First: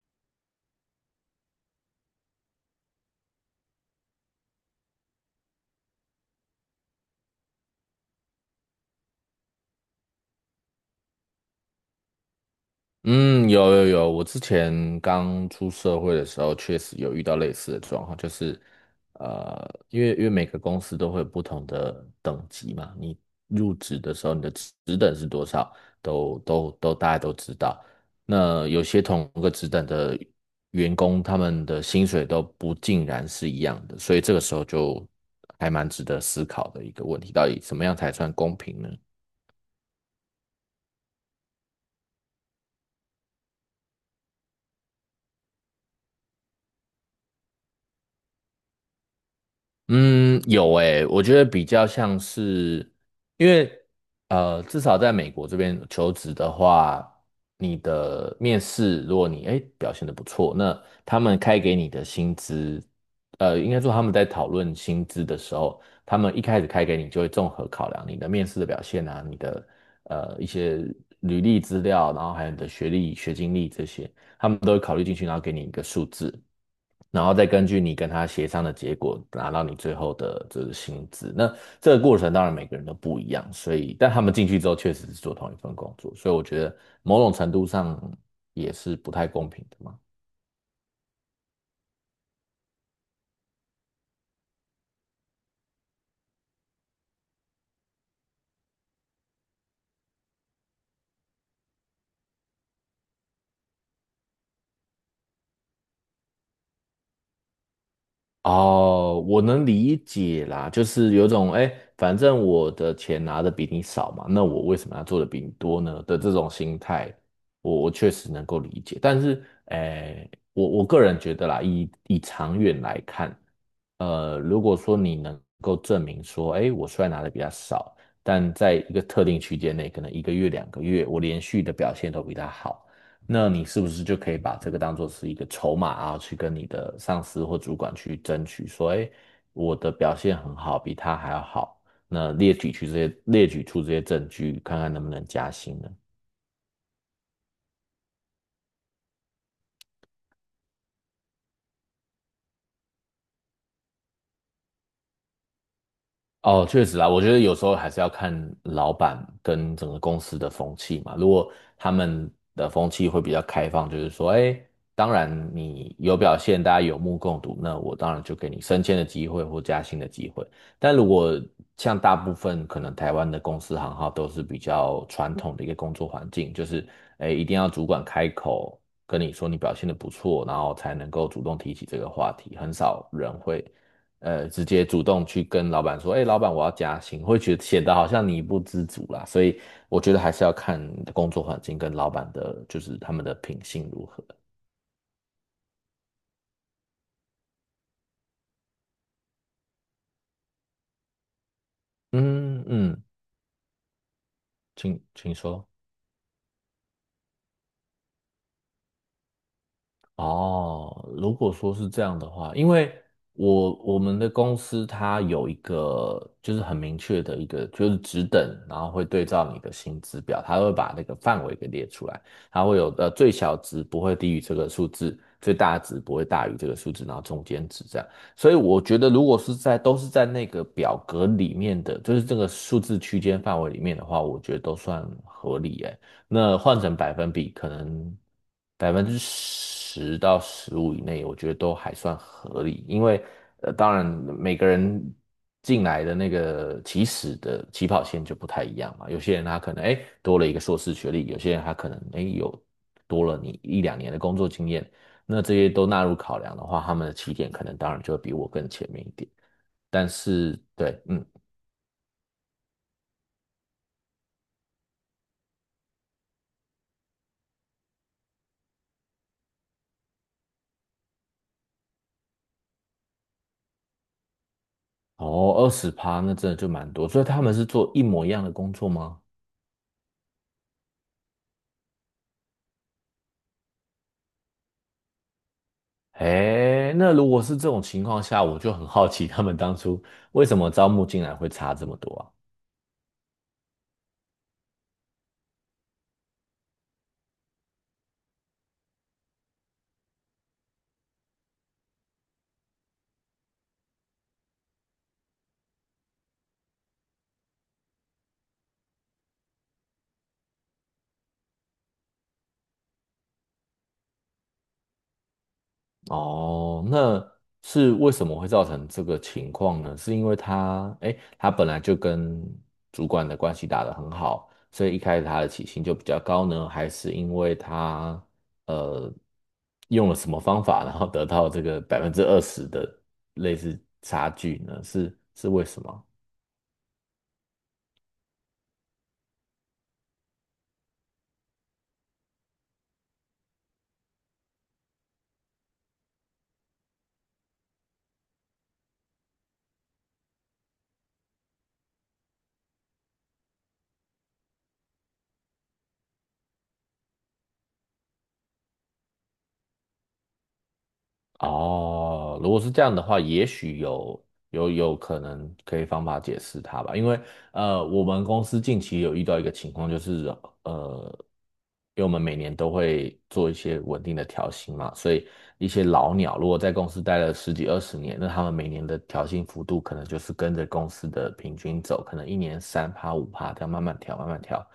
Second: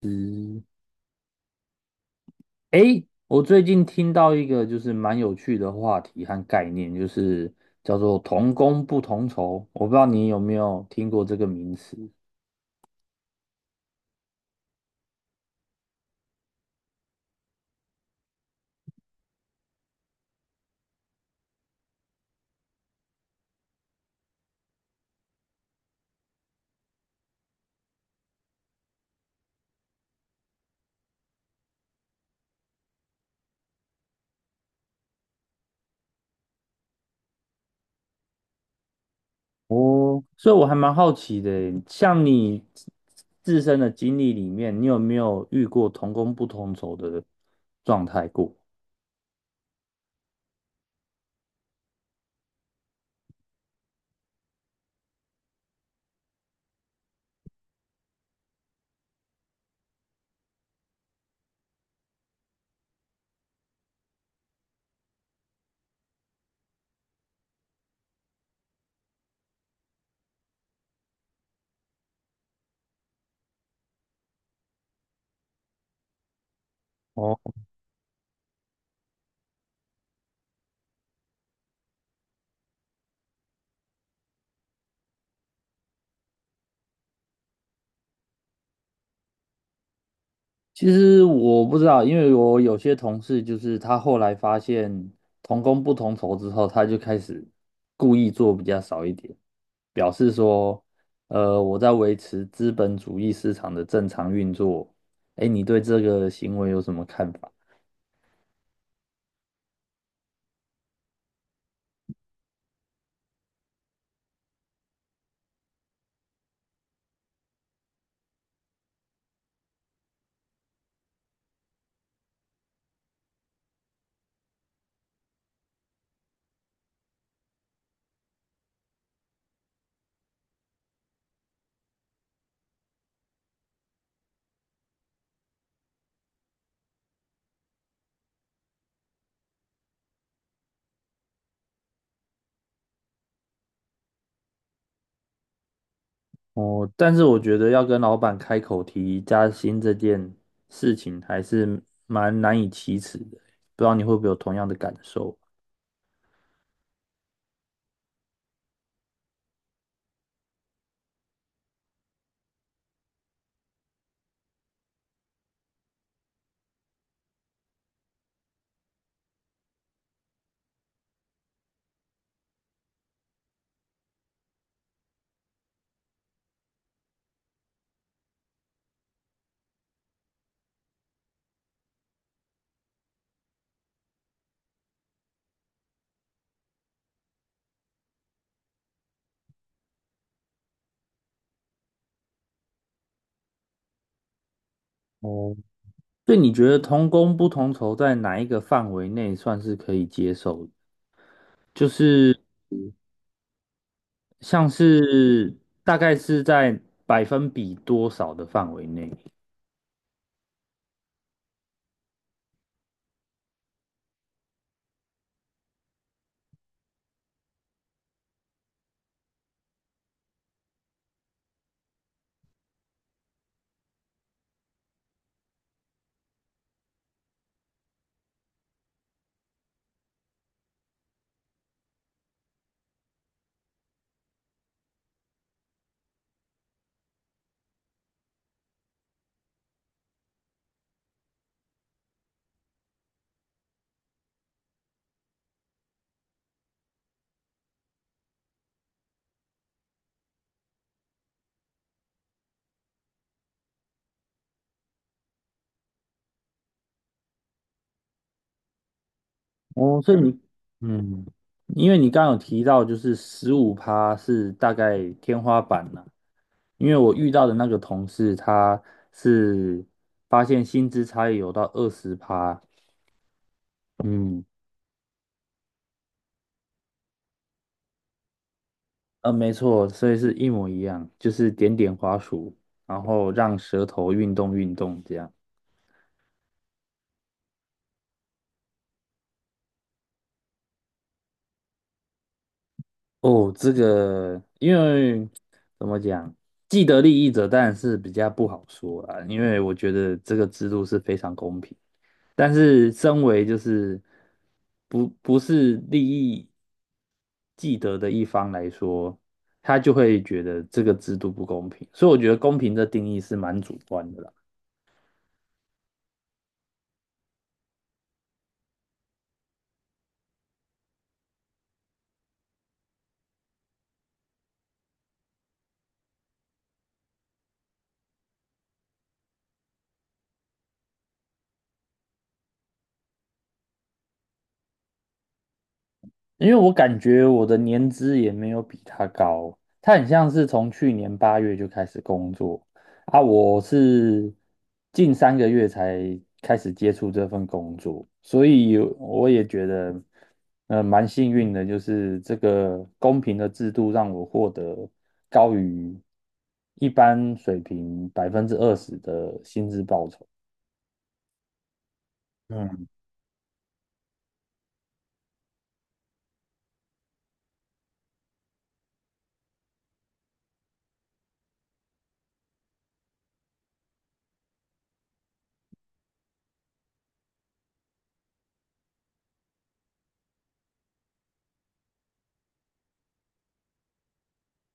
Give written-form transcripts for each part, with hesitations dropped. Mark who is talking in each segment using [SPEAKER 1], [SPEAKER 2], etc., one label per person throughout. [SPEAKER 1] 嗯，诶，我最近听到一个就是蛮有趣的话题和概念，就是叫做“同工不同酬”。我不知道你有没有听过这个名词？
[SPEAKER 2] 嗯，有有有，我之前刚出社会的时候，确实有遇到类似的状况，就是，因为每个公司都会有不同的等级嘛，你入职的时候你的职等是多少，都都都大家都知道。那有些同个职等的员工，他们的薪水都不尽然是一样的，所以这个时候就还蛮值得思考的一个问题，到底怎么样才算公平呢？
[SPEAKER 1] 哦，所以我还蛮好奇的耶，像你自身的经历里面，你有没有遇过同工不同酬的状态过？
[SPEAKER 2] 嗯，有诶，我觉得比较像是，因为至少在美国这边求职的话，你的面试，如果你诶表现的不错，那他们开给你的薪资，应该说他们在讨论薪资的时候，他们一开始开给你就会综合考量你的面试的表现啊，你的一些履历资料，然后还有你的学历、学经历这些。他们都会考虑进去，然后给你一个数字，然后
[SPEAKER 1] 哦，
[SPEAKER 2] 再根据你跟他协商的结果，拿到你最后的这个薪资。那这个过程当然每个人都不一样，所以但他们进去之后确实是做同一份工作，所以我觉得某种程度上也是不太公平的嘛。
[SPEAKER 1] 其实我不知道，因为我有些同事就是他后来发现同工不同酬之后，他就开始故意做比较少一点。表示说，我在维持资本主义市场的正常运作。哎，你对这个行为有什么看法？
[SPEAKER 2] 哦，我能理解啦，就是有种哎，反正我的钱拿的比你少嘛，那我为什么要做的比你多呢的这种心态，我确实能够理解。但是，哎，我个人觉得啦，以长远来看，如果说你能够证明说，哎，我虽然拿的比较少，但在一个特定区间内，可能1个月、2个月，我连续的表现都比他好，那你是不是就可以把这个当做是一个筹码啊，去跟你的上司或主管去争取，说，哎，我的表现很好，比他还要好，那列举出这些证据，看看能不能加薪呢？
[SPEAKER 1] 哦，但是我觉得要跟老板开口提加薪这件事情，还是蛮难以启齿的。不知道你会不会有同样的感受？
[SPEAKER 2] 哦，确实啊，我觉得有时候还是要看老板跟整个公司的风气嘛。如果他们的风气会比较开放，就是说，哎，当然你有表现，大家有目共睹，那我当然就给你升迁的机会或加薪的机会。但如果像大部分可能台湾的公司行号都是比较传统的一个工作环境，就是哎，一定要主管开口跟你说你表现的不错，然后才能够主动提起这个话题，很少人会。直接主动去跟老板说，哎，老板我要加薪，会觉得显得好像你不知足啦。所以我觉得还是要看你的工作环境跟老板的，就是他们的品性如何。
[SPEAKER 1] 哦，对，你觉得同工不同酬在哪一个范围内算是可以接受的？就是，
[SPEAKER 2] 嗯嗯，
[SPEAKER 1] 像
[SPEAKER 2] 请
[SPEAKER 1] 是，
[SPEAKER 2] 说。
[SPEAKER 1] 大概是在百分比多少的范围内？
[SPEAKER 2] 哦，如果说是这样的话，因为我们的公司它有一个就是很明确的一个就是职等，然后会对照你的薪资表，它会把那个范围给列出来，它会有的最小值不会低于这个数字，最大值不会大于这个数字，然后中间值这样。所以我觉得如果是在都是在那个表格里面的，就是这个数字区间范围里面的话，我觉得都算合理诶。那换成百分比，可能10%到15%以内，我觉得都还算合理。因为当然每个人进来的那个起始的起跑线就不太一样嘛。有些人他可能哎多了一个硕士学历，有些人他可能哎有多了你1到2年的工作经验。那这些都纳入考量的话，他们的起点可能当然就会比我更前面一点。
[SPEAKER 1] 哦，
[SPEAKER 2] 但
[SPEAKER 1] 所以你
[SPEAKER 2] 是 对，
[SPEAKER 1] 嗯，
[SPEAKER 2] 嗯，
[SPEAKER 1] 因为你刚刚有提到，就是15%是大概天花板了。因为我遇到的那个同事，他是发现薪资差异有到20%。嗯，
[SPEAKER 2] 哦，20%那真的就蛮多，所以他们是做一模一样的工作吗？
[SPEAKER 1] 没错，所以是一模一样，就是点点滑鼠，然后让舌头运动运动这样。
[SPEAKER 2] 哎，那如果是这种情况下，我就很好奇他们当初为什么招募进来会差这么多啊？
[SPEAKER 1] 哦，这个因为怎么讲，既得利益者当然是比较不好说啦，因为我觉得这个制度是非常公平。但是身为就是不是利益既得的一方来说，他就会觉得这个制度不公平，所以我觉得公平的定义是蛮主观的啦。
[SPEAKER 2] 哦，那是为什么会造成这个情况呢？是因为他，哎，他本来就跟主管的关系打得很好，所以一开始他的起薪就比较高呢，还是因为他呃用了什么方法，然后得到这个20%的类似差距呢？是为什么？
[SPEAKER 1] 因为我感觉我的年资也没有比他高，他很像是从去年8月就开始工作啊，我是近3个月才开始接触这份工作，所以我也觉得，蛮幸运的，就是这个公平的制度让我获得高于一般水平20%的薪资报酬。
[SPEAKER 2] 哦，如果是这
[SPEAKER 1] 嗯，
[SPEAKER 2] 样的话，也许有可能可以方法解释它吧，因为我们公司近期有遇到一个情况，就是呃，因为我们每年都会做一些稳定的调薪嘛，所以一些老鸟如果在公司待了十几二十年，那他们每年的调薪幅度可能就是跟着公司的平均走，可能一年3%、5%这样慢慢调慢慢调，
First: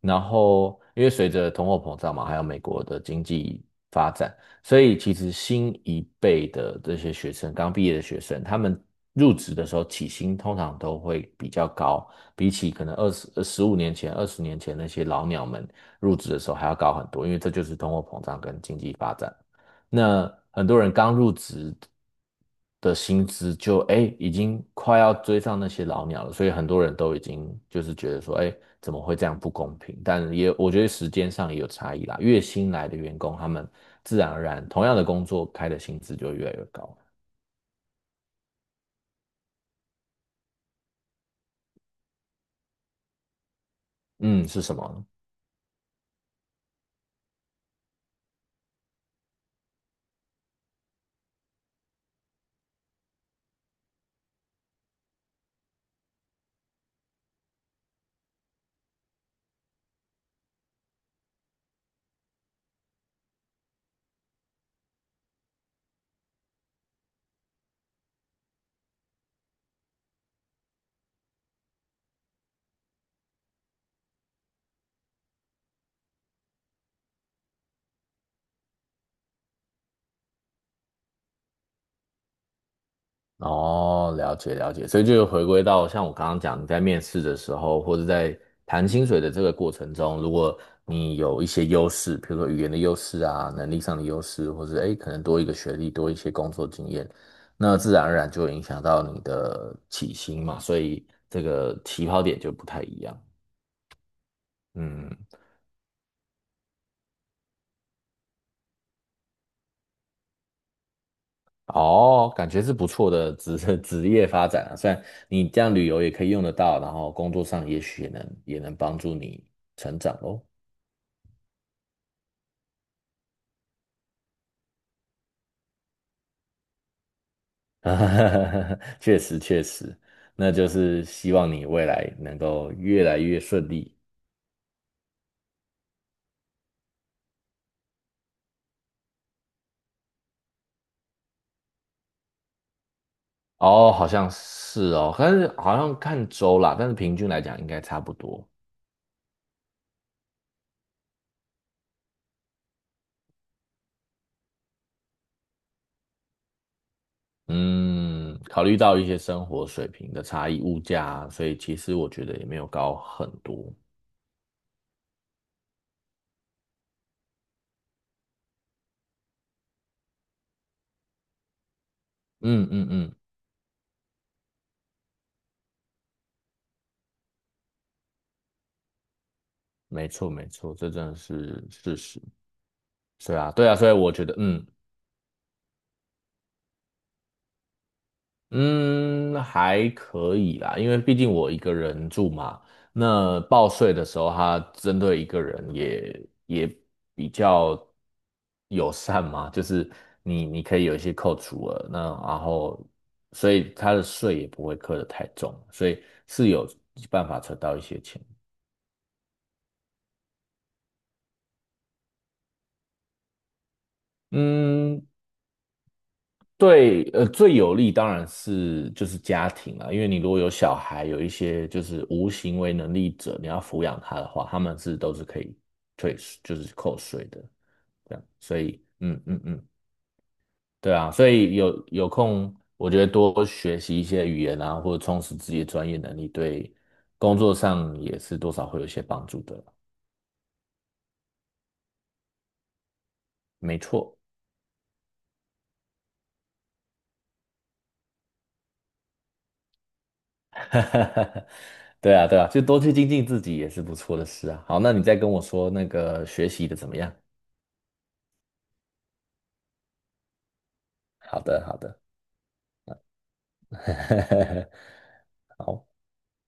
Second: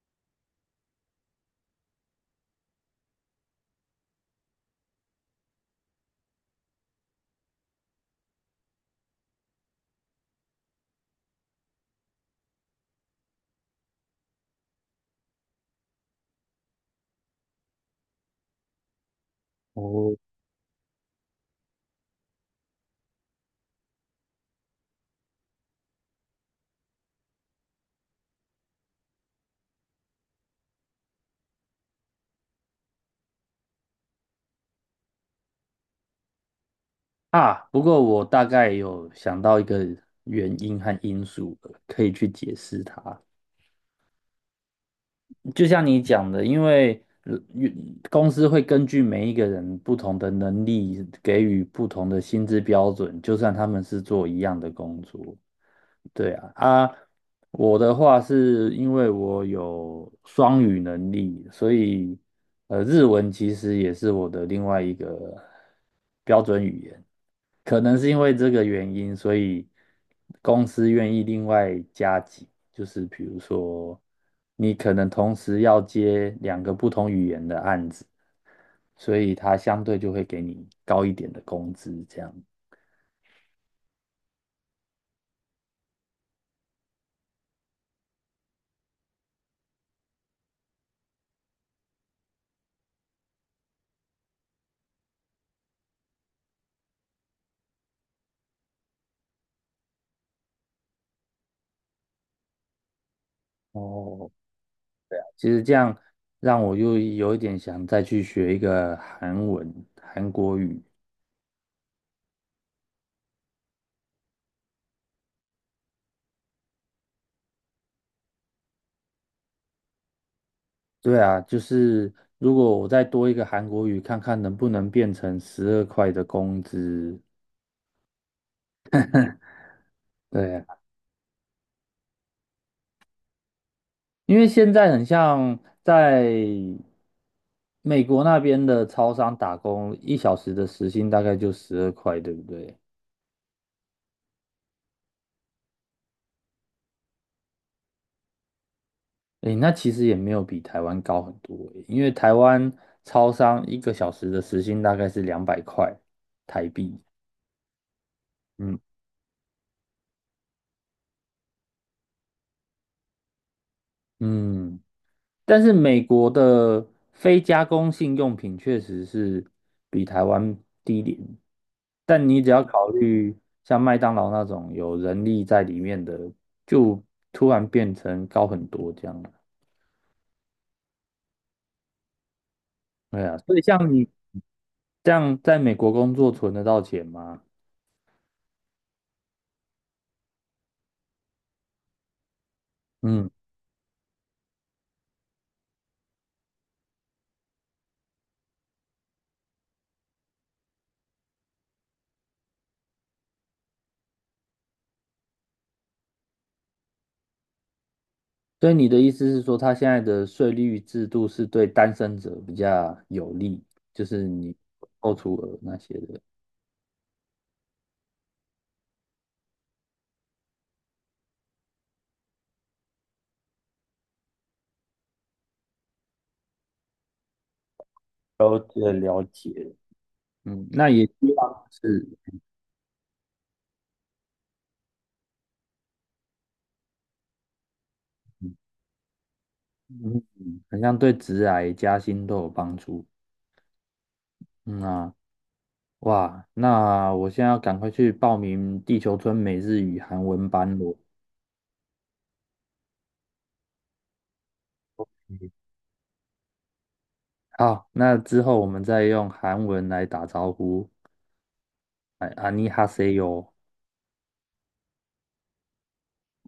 [SPEAKER 2] 然后因为随着通货膨胀嘛，还有美国的经济发展。所以其实新一辈的这些学生，刚毕业的学生，他们入职的时候起薪通常都会比较高，比起可能二十、15年前、20年前那些老鸟们入职的时候还要高很多，因为这就是通货膨胀跟经济发展。
[SPEAKER 1] 我。
[SPEAKER 2] 那很多人刚入职的薪资就哎已经快要追上那些老鸟了，所以很多人都已经就是觉得说哎怎么会这样不公平？但也我觉得时间上也有差异啦，越新来的员工他们自然而然同样的工作开的薪资就越来越高。
[SPEAKER 1] 啊，不过我大概有想到一个原因和因素了，可以去解释它。
[SPEAKER 2] 嗯，是什么呢？
[SPEAKER 1] 就像你讲的，因为公司会根据每一个人不同的能力，给予不同的薪资标准，就算他们是做一样的工作。对啊，啊，我的话是因为我有双语能力，所以日文其实也是我的另外一个标准语言。可能是因为这个原因，所以公司愿意另外加急。就是比如说你可能同时要接两个不同语言的案子，所以它相对就会给你高一点的工资，这样。
[SPEAKER 2] 哦，了解了解，所以就回归到像我刚刚讲，你在面试的时候，或者在谈薪水的这个过程中，如果你有一些优势，比如说语言的优势啊，能力上的优势，或者诶可能多一个学历，多一些工作经验，那自然而然就会影响到你的起薪嘛，所以这个起跑点就不太一样。
[SPEAKER 1] 哦，
[SPEAKER 2] 嗯，
[SPEAKER 1] 其实这样让我又有一点想再去学一个韩文、韩国语。
[SPEAKER 2] 哦，感觉是不错的职 职业发展啊，虽然你这样旅游也可以用得到，然后工作上也许也能帮助你成长哦。
[SPEAKER 1] 对啊，就是如果我再多一个韩国语，看看能不能变成十二块的工资。
[SPEAKER 2] 啊，确实确实，那
[SPEAKER 1] 对
[SPEAKER 2] 就
[SPEAKER 1] 啊，
[SPEAKER 2] 是希望你未来能够越来越顺利。
[SPEAKER 1] 因为现在很像在美国那边的超商打工，一小时的时薪大概就十二块，对不对？
[SPEAKER 2] 哦，好像是哦，但是好像看州啦，但是平均来讲应该差不多。
[SPEAKER 1] 诶，那其实也没有比台湾高很多诶，因为台湾超商一个小时的时薪大概是200块台币。
[SPEAKER 2] 嗯，考虑
[SPEAKER 1] 嗯。
[SPEAKER 2] 到一些生活水平的差异、物价啊所以其实我觉得也没有高很多。
[SPEAKER 1] 嗯，但是美国的非加工性用品确实是比台湾低廉，但你只要
[SPEAKER 2] 嗯嗯
[SPEAKER 1] 考
[SPEAKER 2] 嗯，
[SPEAKER 1] 虑像麦当劳那种有人力在里面的，就突然变成高很多这样了。
[SPEAKER 2] 没错没错，这真的是事实。
[SPEAKER 1] 对啊，
[SPEAKER 2] 对啊
[SPEAKER 1] 所以
[SPEAKER 2] 对啊，所
[SPEAKER 1] 像
[SPEAKER 2] 以
[SPEAKER 1] 你
[SPEAKER 2] 我觉得嗯。
[SPEAKER 1] 这样在美国工作存得到钱吗？
[SPEAKER 2] 嗯，还可以啦，因为毕竟我一个人住嘛，
[SPEAKER 1] 嗯，
[SPEAKER 2] 那报税的时候，它针对一个人也比较友善嘛，就是你可以有一些扣除额，那然后所以它的税也不会课得太重，所以是有办法存到一些钱。
[SPEAKER 1] 所以你的意思是说，他现在的税率制度是对单身者比较有利，就是你
[SPEAKER 2] 嗯，
[SPEAKER 1] 扣除额那些的。
[SPEAKER 2] 对，最有利当然是就是家庭啦，因为你如果有小孩，有一些就是无行为能力者，你要抚养他的话，他们是都是可以退税，就是扣税的，这样，所
[SPEAKER 1] 了
[SPEAKER 2] 以，
[SPEAKER 1] 解
[SPEAKER 2] 嗯
[SPEAKER 1] 了
[SPEAKER 2] 嗯嗯，
[SPEAKER 1] 解。嗯，那
[SPEAKER 2] 对
[SPEAKER 1] 也
[SPEAKER 2] 啊，所
[SPEAKER 1] 希
[SPEAKER 2] 以
[SPEAKER 1] 望
[SPEAKER 2] 有
[SPEAKER 1] 是，
[SPEAKER 2] 有空，我觉得多学习一些语言啊，或者充实自己的专业能力，对工作上也是多少会有一些帮助的，
[SPEAKER 1] 嗯。嗯，好像对职涯加薪都有帮助。
[SPEAKER 2] 没错，
[SPEAKER 1] 嗯啊，哇，那我现在要赶快去报名地球村美日语韩文班 了。
[SPEAKER 2] 对啊对啊，就多去精进自己也是不错的事啊。好，那你再跟我说那个学习的怎么样？
[SPEAKER 1] 好，那之后我们再用韩文来打招呼。
[SPEAKER 2] 好的，好的，
[SPEAKER 1] 哎，안녕하세 요。
[SPEAKER 2] 好，